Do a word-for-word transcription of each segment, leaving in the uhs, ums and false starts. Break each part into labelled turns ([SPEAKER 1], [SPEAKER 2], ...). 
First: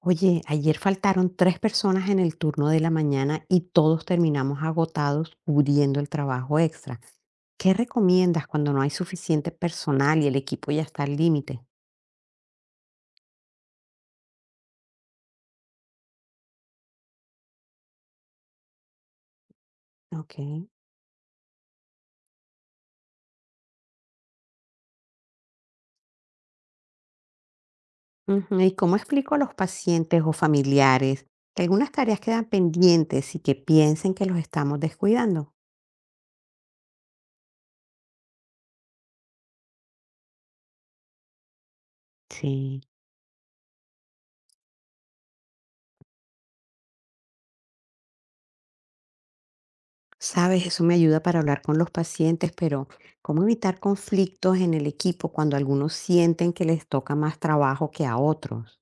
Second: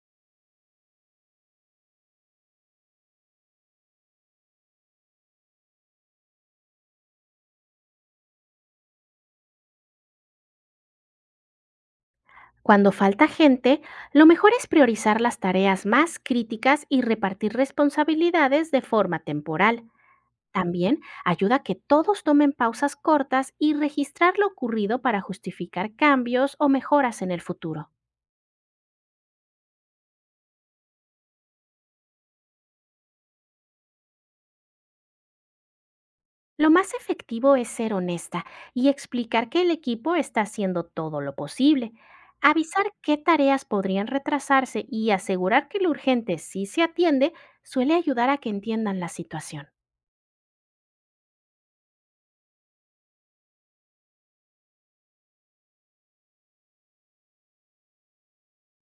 [SPEAKER 1] Oye, ayer faltaron tres personas en el turno de la mañana y todos terminamos agotados cubriendo el trabajo extra. ¿Qué recomiendas cuando no hay suficiente personal y el equipo ya está al límite?
[SPEAKER 2] Cuando falta gente, lo mejor es priorizar las tareas más críticas y repartir responsabilidades de forma temporal.
[SPEAKER 1] Ok.
[SPEAKER 2] También ayuda a que todos tomen pausas cortas y registrar lo ocurrido para justificar cambios o mejoras en el futuro.
[SPEAKER 1] Ujú, ¿y cómo explico a los pacientes o familiares que algunas tareas quedan pendientes y que piensen que los estamos descuidando?
[SPEAKER 2] Lo más efectivo es ser honesta y explicar que el equipo está haciendo todo lo posible.
[SPEAKER 1] Sí.
[SPEAKER 2] Avisar qué tareas podrían retrasarse y asegurar que lo urgente sí se atiende suele ayudar a que entiendan la situación.
[SPEAKER 1] Sabes, eso me ayuda para hablar con los pacientes, pero ¿cómo evitar conflictos en el equipo cuando algunos sienten que les toca más trabajo que a otros?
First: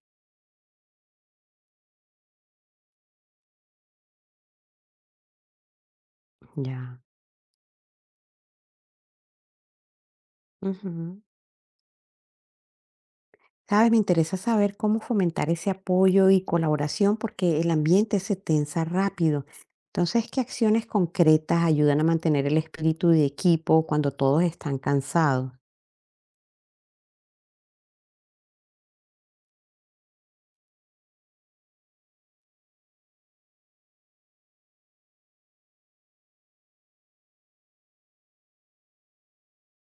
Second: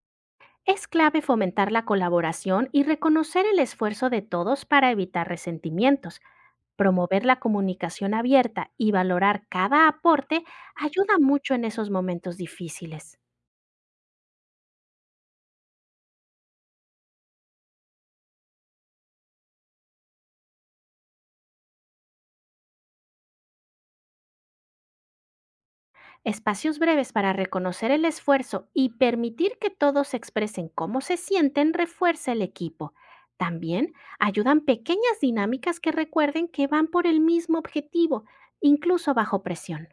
[SPEAKER 2] Es clave fomentar la colaboración y reconocer el esfuerzo de todos para evitar resentimientos.
[SPEAKER 1] Ya.
[SPEAKER 2] Promover la comunicación abierta y valorar cada aporte ayuda
[SPEAKER 1] Ujú.
[SPEAKER 2] mucho en esos momentos difíciles.
[SPEAKER 1] Sabes, me interesa saber cómo fomentar ese apoyo y colaboración porque el ambiente se tensa rápido. Entonces, ¿qué acciones concretas ayudan a mantener el espíritu de equipo cuando todos están cansados?
[SPEAKER 2] Espacios breves para reconocer el esfuerzo y permitir que todos expresen cómo se sienten refuerza el equipo. También ayudan pequeñas dinámicas que recuerden que van por el mismo objetivo, incluso bajo presión.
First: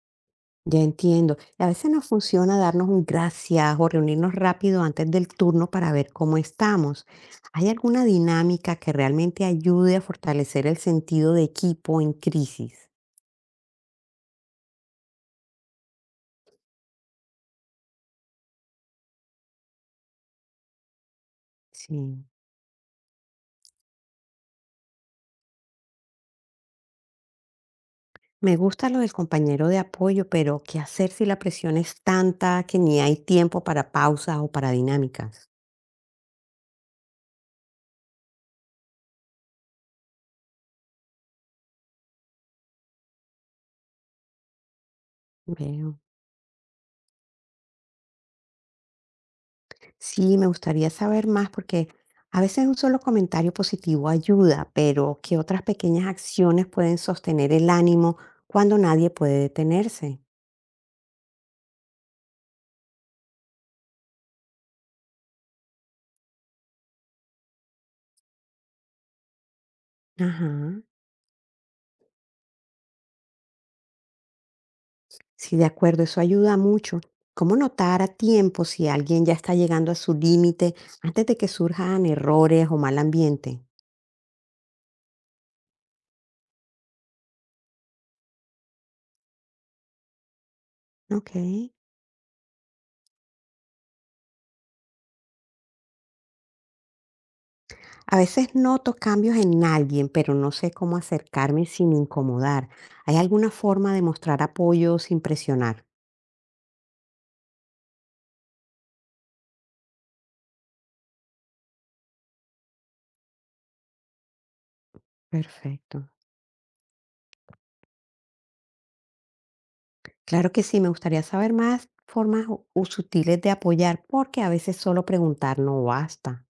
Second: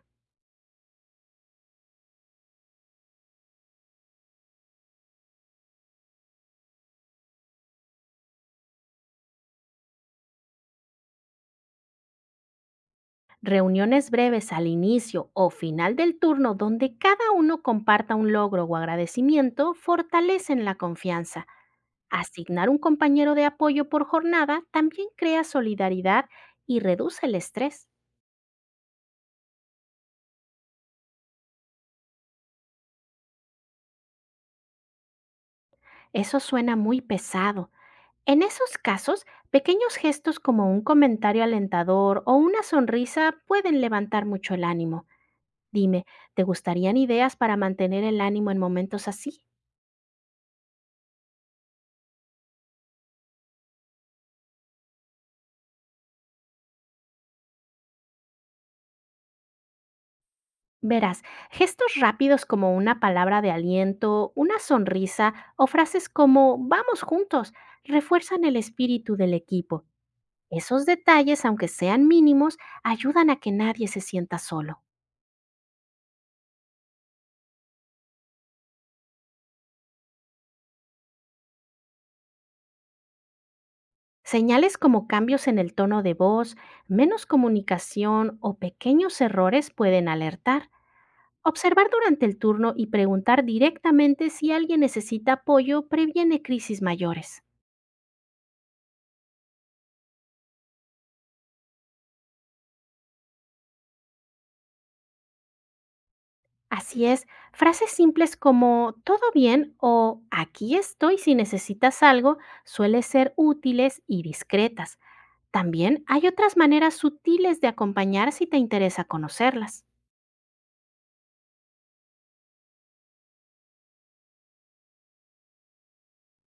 [SPEAKER 1] Ya entiendo. Y a veces nos funciona darnos un gracias o reunirnos rápido antes del turno para ver cómo estamos. ¿Hay alguna dinámica que realmente ayude a fortalecer el sentido de equipo en crisis?
[SPEAKER 2] Reuniones breves al inicio o final del turno donde cada uno comparta un logro o agradecimiento fortalecen la confianza.
[SPEAKER 1] Sí.
[SPEAKER 2] Asignar un compañero de apoyo por jornada también crea solidaridad y reduce el estrés.
[SPEAKER 1] Me gusta lo del compañero de apoyo, pero ¿qué hacer si la presión es tanta que ni hay tiempo para pausas o para dinámicas?
[SPEAKER 2] Eso suena muy pesado. En esos casos, pequeños gestos como un comentario alentador o una sonrisa pueden levantar mucho el ánimo.
[SPEAKER 1] Veo.
[SPEAKER 2] Dime, ¿te gustarían ideas para mantener el ánimo en momentos así?
[SPEAKER 1] Sí, me gustaría saber más porque a veces un solo comentario positivo ayuda, pero ¿qué otras pequeñas acciones pueden sostener el ánimo cuando nadie puede detenerse?
[SPEAKER 2] Verás, gestos rápidos como una palabra de aliento, una sonrisa o frases como vamos juntos refuerzan el espíritu del equipo.
[SPEAKER 1] Ajá.
[SPEAKER 2] Esos detalles, aunque sean mínimos, ayudan a que nadie se sienta solo.
[SPEAKER 1] Sí, de acuerdo, eso ayuda mucho. ¿Cómo notar a tiempo si alguien ya está llegando a su límite antes de que surjan errores o mal ambiente?
[SPEAKER 2] Señales como cambios en el tono de voz, menos comunicación o pequeños errores pueden alertar.
[SPEAKER 1] Ok.
[SPEAKER 2] Observar durante el turno y preguntar directamente si alguien necesita apoyo previene crisis mayores.
[SPEAKER 1] A veces noto cambios en alguien, pero no sé cómo acercarme sin incomodar. ¿Hay alguna forma de mostrar apoyo sin presionar?
[SPEAKER 2] Así es, frases simples como todo bien o aquí estoy si necesitas algo suelen ser útiles y discretas.
[SPEAKER 1] Perfecto.
[SPEAKER 2] También hay otras maneras sutiles de acompañar si te interesa conocerlas.
[SPEAKER 1] Claro que sí, me gustaría saber más formas u- u sutiles de apoyar, porque a veces solo preguntar no basta.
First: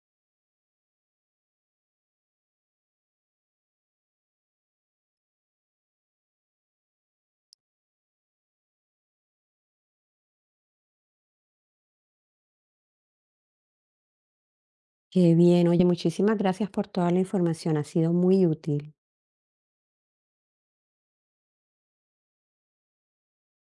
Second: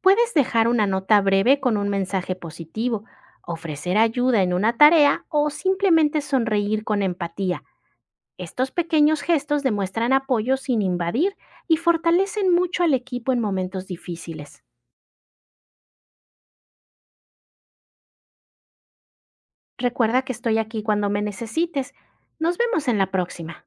[SPEAKER 2] Puedes dejar una nota breve con un mensaje positivo, ofrecer ayuda en una tarea o simplemente sonreír con empatía. Estos pequeños gestos demuestran apoyo sin invadir y fortalecen mucho al equipo en momentos difíciles.
[SPEAKER 1] Qué bien, oye, muchísimas gracias por toda la información, ha sido muy útil.
[SPEAKER 2] Recuerda que estoy aquí cuando me necesites. Nos vemos en la próxima.